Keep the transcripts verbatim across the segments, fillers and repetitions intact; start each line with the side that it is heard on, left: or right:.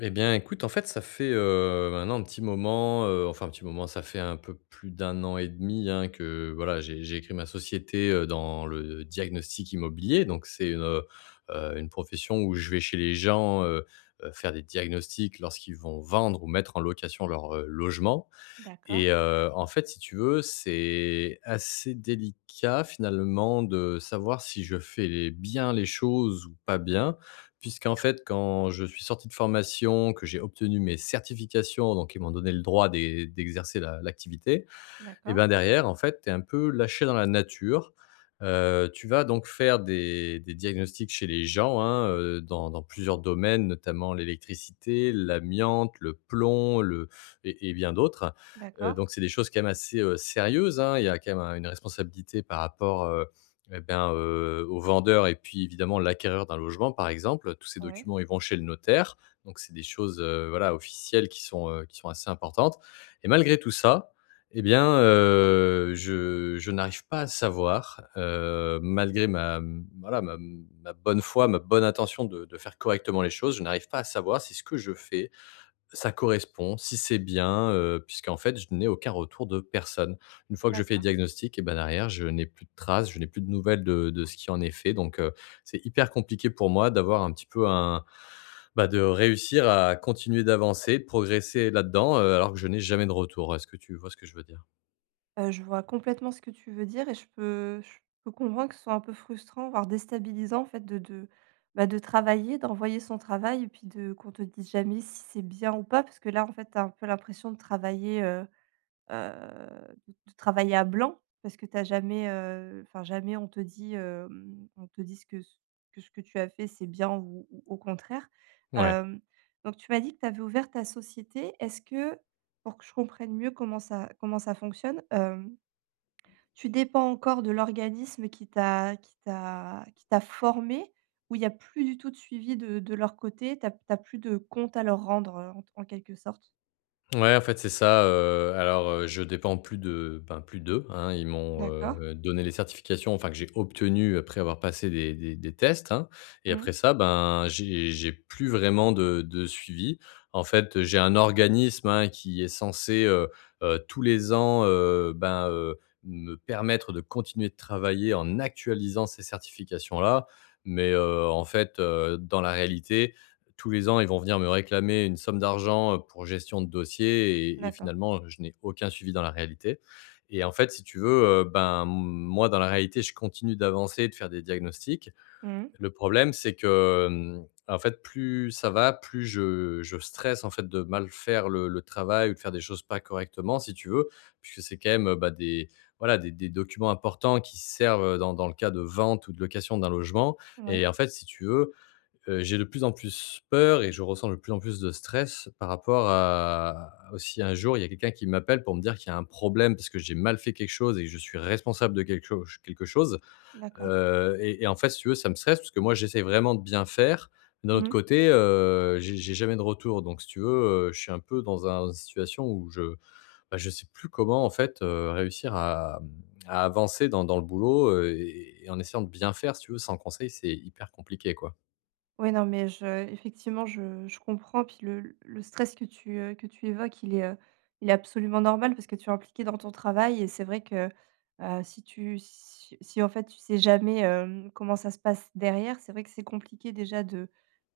left: Eh bien, écoute, en fait, ça fait, heu, maintenant un petit moment, heu, enfin un petit moment, ça fait un peu plus d'un an et demi, hein, que voilà, j'ai j'ai crée ma société dans le diagnostic immobilier donc c'est, heu heu, une profession où je vais chez les gens, heu heu, faire des diagnostics lorsqu'ils vont vendre ou mettre en location leur, heu, logement
right: D'accord.
left: et heu, en fait, si tu veux, c'est assez délicat finalement de savoir si je fais les bien les choses ou pas bien. Puisqu'en fait, quand je suis sorti de formation, que j'ai obtenu mes certifications, donc ils m'ont donné le droit d'é d'exercer l'a l'activité et
right: D'accord.
left: ben, derrière, en fait, tu es un peu lâché dans la nature. Heu, tu vas donc faire des des diagnostics chez les gens, hein, heu, dans dans plusieurs domaines, notamment l'électricité, l'amiante, le plomb le et et bien d'autres, heu,
right: D'accord.
left: donc c'est des choses quand même assez sérieuses, hein. Il y a quand même une responsabilité par rapport, heu, et ben, heu, au vendeur et puis évidemment, l'acquéreur d'un logement, par exemple. Tous ces
right: Ouais.
left: documents, ils vont chez le notaire, donc c'est des choses, heu, voilà, officielles qui sont, heu, qui sont assez importantes et malgré tout ça, et bien, heu, je je n'arrive pas à savoir, heu, malgré ma, mmh, voilà, ma, mmh, ma bonne foi, ma bonne intention de de faire correctement les choses. Je n'arrive pas à savoir si ce que je fais, ça correspond, si c'est bien, heu, puisqu'en fait, je n'ai aucun retour de personne. Une fois que je fais le
right: D'accord.
left: diagnostic et bah derrière, je n'ai plus de trace, je n'ai plus de nouvelles de de ce qui en est fait donc heu, c'est hyper compliqué pour moi d'avoir un petit peu un bah, de réussir à continuer d'avancer, progresser là-dedans, heu, alors que je n'ai jamais de retour. Est-ce que tu vois ce que je veux dire?
right: Heu, je vois complètement ce que tu veux dire et je peux je peux comprendre que ce soit un peu frustrant, voire déstabilisant, en fait, de de bah, de travailler, d'envoyer son travail et puis de qu'on te dise jamais si c'est bien ou pas parce que là, en fait, tu as un peu l'impression de travailler, heu heu, de de travailler à blanc parce que tu as jamais, heu, enfin, jamais, on te dit, hem, on te dit ce que, c que ce que tu as fait, c'est bien ou ou au contraire.
left: Ouais.
right: Hem, donc tu m'as dit que tu avais ouvert ta société. Est-ce que pour que je comprenne mieux comment ça comment ça fonctionne, hem tu dépends encore de l'organisme qui t'a qui t'a qui t'a formé ou il y a plus du tout de suivi de de leur côté, tu as tu as plus de comptes à leur rendre, heu, en en quelque sorte?
left: Ouais en fait c'est ça, heu, alors, heu, je dépends plus de, ben, plus d'eux hein, ils m'ont,
right: D'accord.
left: heu, donné les certifications enfin que j'ai obtenu après avoir passé des des des tests hein, et
right: Mmh.
left: après ça, bah, j'ai j'ai plus vraiment de de suivi. En fait, heu, j'ai un organisme hein, qui est censé, heu heu, tous les ans, heu, ben, heu, me permettre de continuer de travailler en actualisant ces certifications-là mais heu, en fait, heu, dans la réalité, tous les ans, ils vont venir me réclamer une somme d'argent pour gestion de dossier, et et
right: D'accord.
left: finalement, je n'ai aucun suivi dans la réalité, et en fait, si tu veux, heu, ben, moi, dans la réalité, je continue d'avancer et de faire des diagnostics.
right: Mmh mh.
left: Le problème, c'est que, mmh, en fait, plus ça va, plus je je stresse en fait de mal faire le le travail ou de faire des choses pas correctement si tu veux, puisque c'est quand même, heu, bah, des voilà, des des documents importants qui servent, heu, dans dans le cas de vente ou de location d'un logement,
right: Ouais.
left: et en fait, si tu veux, heu, j'ai de plus en plus peur, et je ressens de plus en plus de stress par rapport à au si un jour, il y a quelqu'un qui m'appelle pour me dire qu'il y a un problème, puisque j'ai mal fait quelque chose et que je suis responsable de quelque cho quelque chose,
right: D'accord.
left: heu, et et en fait, si tu veux, ça me stresse puisque moi j'essaye vraiment de bien faire. D'un autre
right: Mmh.
left: côté, heu, j'ai j'ai jamais de retour, donc si tu veux, heu, je suis un peu dans un une situation où je, ben, je sais plus comment en fait, heu, réussir à, mmh, à avancer dans dans le boulot, heu, et et en essayant de bien faire. Si tu veux, sans conseil, c'est hyper compliqué quoi.
right: Ouais, non, mais je effectivement, je je comprends. Puis le le stress que tu, heu, que tu évoques, il est, heu, il est absolument normal parce que tu es impliqué dans ton travail, et c'est vrai que, heu, si tu si si en fait tu sais jamais, hem, comment ça se passe derrière. C'est vrai que c'est compliqué déjà de,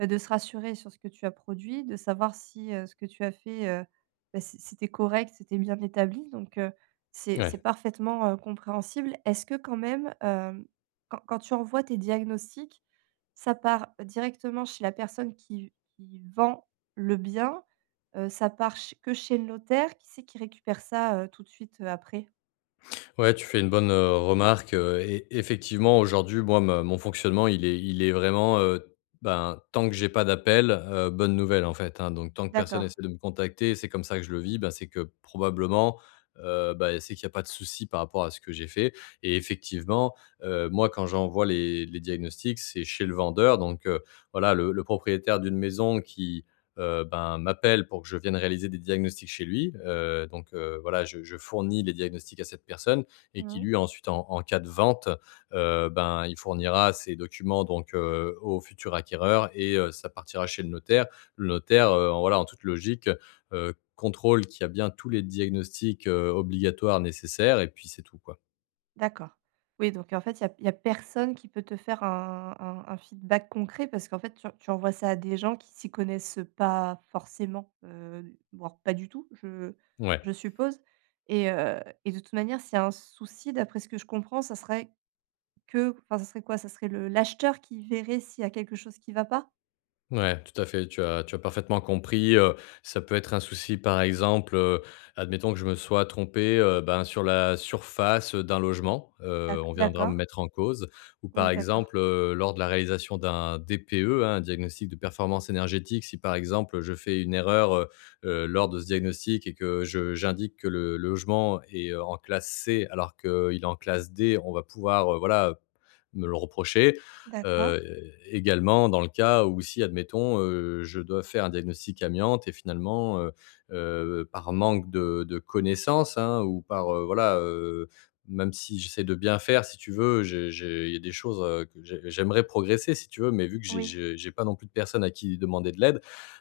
right: bah, de se rassurer sur ce que tu as produit. De savoir si, heu, ce que tu as fait, heu, bah, c'est c'était correct, c'était bien établi donc heu, c'est c'est
left: Ouais.
right: parfaitement, heu, compréhensible. Est-ce que quand même, hem, quand quand tu envoies tes diagnostics, ça part directement chez la personne qui v qui vend le bien? Heu, ça part ch que chez le notaire? Qui c'est qui récupère ça, heu, tout de suite, heu, après?
left: Ouais, tu fais une bonne, heu, remarque, heu, et effectivement, aujourd'hui, moi me mon fonctionnement, il est il est vraiment, heu, bah tant que j'ai pas d'appel, heu, bonne nouvelle en fait hein, donc, tant que personne
right: D'accord.
left: essaie de me contacter, c'est comme ça que je le vis. Ben, c'est que probablement, heu, bah, c'est qu'il y a pas de souci par rapport à ce que j'ai fait, et effectivement, heu, moi, quand j'envoie les les diagnostics. C'est chez le vendeur donc heu, voilà, le le propriétaire d'une maison qui, heu, ben, m'appelle pour que je vienne réaliser des diagnostics chez lui, heu, donc, heu, voilà, je je fournis les diagnostics à cette personne et
right: Mmh
left: qui
right: mh.
left: lui ensuite, en en cas de vente, heu, ben, il fournira ces documents, donc, heu, au futur acquéreur et heu, ça partira chez le notaire. Le notaire, heu, en, voilà, en toute logique, heu heu, contrôle qu'il y a bien tous les diagnostics, heu, obligatoires nécessaires, et puis, c'est tout quoi.
right: D'accord. Oui, donc heu, en fait, il y a il y a personne qui peut te faire un un un feedback concret parce qu'en fait tu tu envoies ça à des gens qui s'y connaissent, heu, pas forcément, heu, voire pas du tout, je
left: Ouais.
right: je suppose, et heu, et de toute manière, s'il y a un souci, d'après ce que je comprends, ça serait que enfin, ça serait quoi? Ça serait le l'acheteur qui verrait s'il y a quelque chose qui va pas?
left: Ouais, tout à fait, tu as tu as parfaitement compris, heu, ça peut être un souci, par exemple, heu, admettons que je me sois trompé, heu, ben, sur la surface, heu, d'un logement, heu,
right: D'ac
left: on viendra
right: d'accord.
left: me mettre en cause ou par
right: Oui, d'accord.
left: exemple, heu, lors de la réalisation d'un DPE, hein, un diagnostic de performance énergétique si, par exemple, je fais une erreur, heu heu, lors de ce diagnostic et que je j'indique que le logement est, heu, en classe C alors qu'il est en classe D, on va pouvoir, heu, voilà, heu, me le reprocher,
right: D'accord.
left: heu, également dans le cas où si, admettons, heu, je dois faire un diagnostic amiante et finalement, heu heu, par manque de de connaissances, hein, ou par, heu, voilà, heu, même si j'essaie de bien faire, si tu veux, j'ai j'ai il y a des choses, heu, que j'ai j'aimerais progresser si tu veux, mais vu que j'ai
right: Oui.
left: je j'ai pas non plus de personnes à qui demander de l'aide,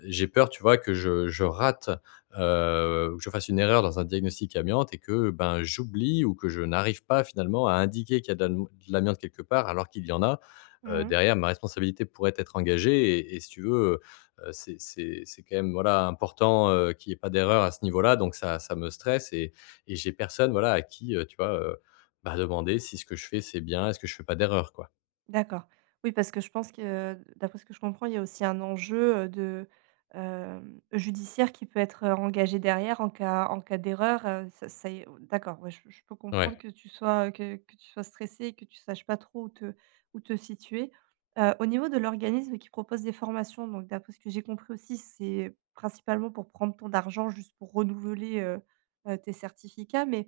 left: j'ai peur, tu vois, que je je rate, heu, ou que je fasse une erreur dans un diagnostic amiante et que, ben, j'oublie ou que je n'arrive pas finalement à indiquer qu'il y a de l'am l'amiante quelque part alors qu'il y en a, heu,
right: Mmh mh.
left: derrière ma responsabilité pourrait être engagée et et si tu veux, heu heu, c'est c'est c'est quand même, voilà, important, heu, qu'il y ait pas d'erreur à ce niveau-là donc ça ça me stresse et et j'ai personne, voilà, à qui, heu, tu vois, heu, bah, demander si ce que je fais c'est bien? Est-ce que je fais pas d'erreur, quoi?
right: D'accord. Oui, parce que je pense que d'après ce que je comprends, il y a aussi un enjeu, heu, de, hem, judiciaire qui peut être, heu, engagé derrière en cas en cas d'erreur, heu, ça ça y est on on d'accord, ouais, je je peux
left: Ouais.
right: comprendre que tu sois, heu, que que tu sois stressé et que tu saches pas trop où te où te situer. Heu, au niveau de l'organisme qui propose des formations, donc d'après ce que j'ai compris aussi, c'est principalement pour prendre ton argent juste pour renouveler, heu heu, tes certificats, mais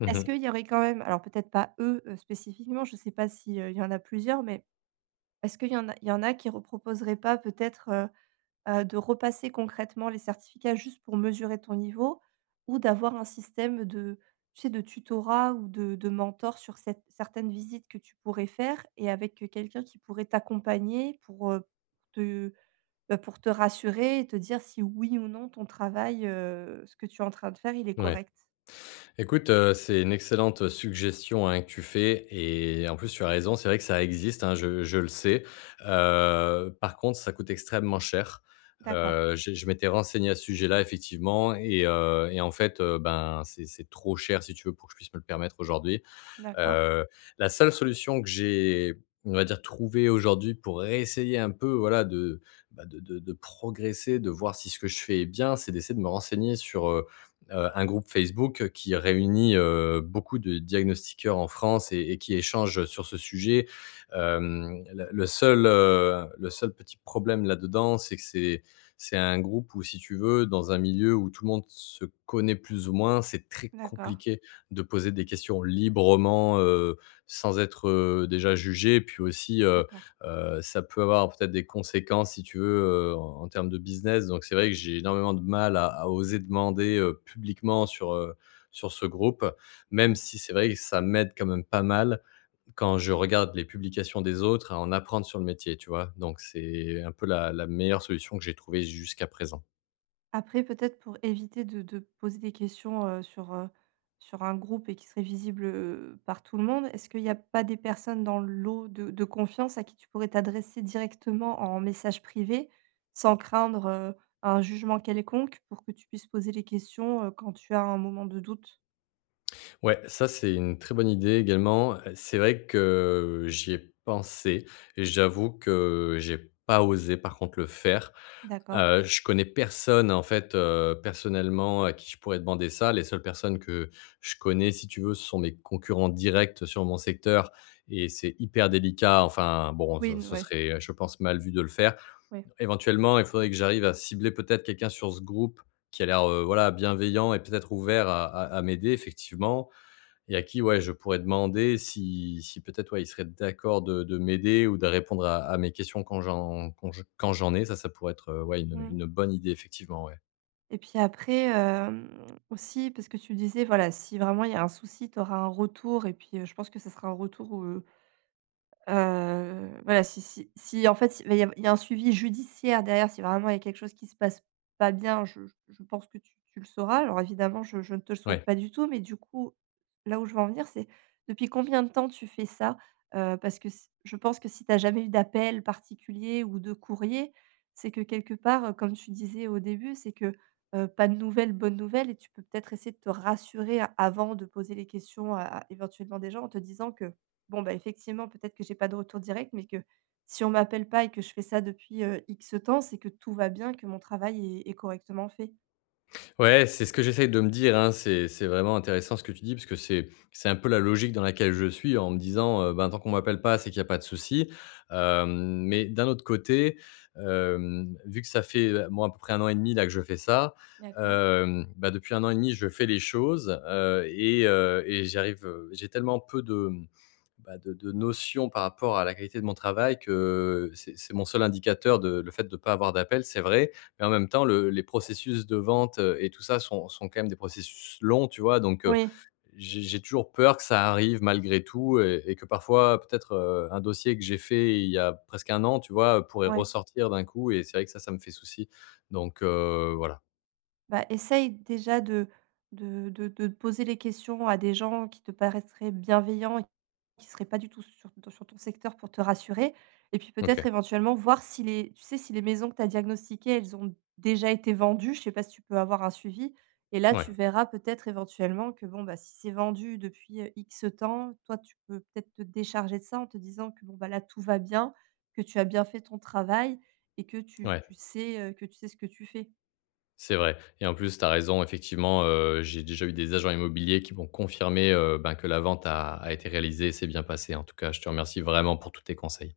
left: Mmh
right: est-ce
left: mh.
right: qu'il y aurait quand même, alors peut-être pas, eux, heu, spécifiquement, je sais pas si, heu, il y en a plusieurs, mais est-ce qu'il y en a il y en a qui reproposeraient pas peut-être, heu heu, de repasser concrètement les certificats juste pour mesurer ton niveau? Ou d'avoir un système de tu sais, de tutorat ou de de mentors sur cette certaines visites que tu pourrais faire et avec, heu, quelqu'un qui pourrait t'accompagner pour, heu, te, bah, pour te rassurer et te dire si oui ou non, ton travail, heu, ce que tu es en train de faire, il est
left: Ouais.
right: correct?
left: Écoute, heu, c'est une excellente suggestion, hein, que tu fais et en plus tu as raison. C'est vrai que ça existe, hein, je je le sais, heu, par contre, ça coûte extrêmement cher.
right: D'accord.
left: Heu, j'ai je m'étais renseigné à ce sujet-là, effectivement et heu, et en fait, heu, ben, c'est c'est trop cher, si tu veux, pour que je puisse me le permettre aujourd'hui,
right: D'accord.
left: heu, la seule solution que j'ai, on va dire, trouvée aujourd'hui pour réessayer un peu, voilà, de, bah, de de de progresser, de voir si ce que je fais est bien, c'est d'essayer de me renseigner sur, heu heu, un groupe Facebook qui réunit, heu, beaucoup de diagnostiqueurs en France et et qui échangent, heu, sur ce sujet, hem, le le seul, heu, le seul petit problème là-dedans, c'est que c'est c'est un groupe où si tu veux, dans un milieu où tout le monde se connaît plus ou moins, c'est très
right: D'accord.
left: compliqué de poser des questions librement, heu, sans être, heu, déjà jugé et puis aussi, heu
right: D'accord.
left: heu, ça peut avoir peut-être des conséquences, si tu veux, heu, en en termes de business donc c'est vrai que j'ai énormément de mal à à oser demander, heu, publiquement sur, heu, sur ce groupe, même
right: Mmh.
left: si c'est vrai que ça m'aide quand même pas mal quand je regarde les publications des autres à en apprendre sur le métier, tu vois? Donc c'est un peu la la meilleure solution que j'ai trouvée jusqu'à présent.
right: Après, peut-être pour éviter de de poser des questions, heu, sur, heu, sur un groupe et qui seraient visibles, heu, par tout le monde, est-ce qu'il y a pas des personnes dans le lot de de confiance à qui tu pourrais t'adresser directement en message privé sans craindre, heu, un jugement quelconque pour que tu puisses poser les questions, heu, quand tu as un moment de doute?
left: Ouais, ça, c'est une très bonne idée également. C'est vrai que j'y ai pensé et j'avoue que j'ai pas osé par contre le faire,
right: D'accord.
left: heu, je connais personne, en fait, heu, personnellement à qui je pourrais demander ça. Les seules personnes que je connais, si tu veux, ce sont mes concurrents directs sur mon secteur et c'est hyper délicat. Enfin, bon,
right: Oui,
left: ce
right: n
left: ce
right: ouais.
left: serait, heu, je pense, mal vu de le faire.
right: Ouais.
left: Éventuellement, il faudrait que j'arrive à cibler peut-être quelqu'un sur ce groupe qui a l'air, heu, voilà, bienveillant et peut-être ouvert à à à m'aider effectivement et à qui, ouais, je pourrais demander si si peut être, ouais, il serait d'accord de de m'aider ou de répondre à à mes questions quand j'en quand j quand j'en ai. Ça, ça pourrait être, heu, ouais, une, heu,
right: Mmh.
left: une bonne idée effectivement, ouais.
right: Et puis après, hem, aussi parce que tu disais, voilà, si vraiment il y a un souci, tu auras un retour et puis je pense que ce sera un retour, heu heu, voilà si si si en fait, il va y av il y a un suivi judiciaire derrière, si vraiment il y a quelque chose qui se passe pas bien, je je je je pense que tu tu le sauras. Alors évidemment, je je ne te le souhaite
left: Ouais.
right: pas du tout, mais du coup, là où je veux en venir c'est depuis combien de temps tu fais ça? Heu, parce que s je pense que si tu as jamais eu d'appels particuliers ou de courriers, c'est que quelque part, comme tu disais au début, c'est que, heu, pas de nouvelles, bonne nouvelle et tu peux peut-être essayer de te rassurer avant de poser les questions à à éventuellement des gens en te disant que: «Bon, ben, effectivement, peut-être que j'ai pas de retour direct, mais que si on m'appelle pas et que je fais ça depuis, heu, X temps, c'est que tout va bien, que mon travail est est correctement fait».
left: Ouais, c'est ce que j'essaye de me dire, hein, c'est c'est vraiment intéressant ce que tu dis puisque c'est c'est un peu la logique dans laquelle je suis en me disant: «Heu, ben, tant qu'on m'appelle pas, c'est qu'il y a pas de souci», hem, mais d'un autre côté, hem, vu que ça fait, bon, à peu près un an et demi là que je fais ça,
right: D'accord.
left: hem, bah, depuis un an et demi, je fais les choses, heu et heu et j'y arrive v j'ai tellement peu de, hem, bah, de de notions par rapport à la qualité de mon travail, que c'est c'est mon seul indicateur de le fait de pas avoir d'appels, c'est vrai. En même temps, le les processus de vente et tout ça, sont sont quand même des processus longs, tu vois? Donc, heu,
right: Oui.
left: j'ai j'ai toujours peur que ça arrive malgré tout et et que parfois peut-être, heu, un dossier que j'ai fait il y a presque un an, tu vois, pourrait
right: Ouais.
left: ressortir d'un coup et c'est vrai que ça, ça me fait souci. Donc, heu, voilà.
right: Bah essaye déjà de de de de de poser les questions à des gens qui te paraitraient bienveillants et qui seraient pas du tout sur ton sur ton secteur pour te rassurer et puis peut-être
left: OK.
right: éventuellement, voir si les tu sais si les maisons que tu as diagnostiquées, elles ont déjà été vendues. Je sais pas si tu peux avoir un suivi et là,
left: Mouais.
right: tu verras peut-être, éventuellement, que, bon, bah si c'est vendu depuis, heu, X temps, toi, tu peux peut-être te décharger de ça, en te disant que bon bah là, tout va bien, que tu as bien fait ton travail et que tu
left: Ouais.
right: tu sais, heu, que tu sais ce que tu fais.
left: C'est vrai et en plus, tu as raison effectivement, heu, j'ai déjà eu des agents immobiliers qui m'ont confirmé, heu ben que la vente a été réalisée, s'est bien passée. En tout cas, je te remercie vraiment pour tous tes conseils.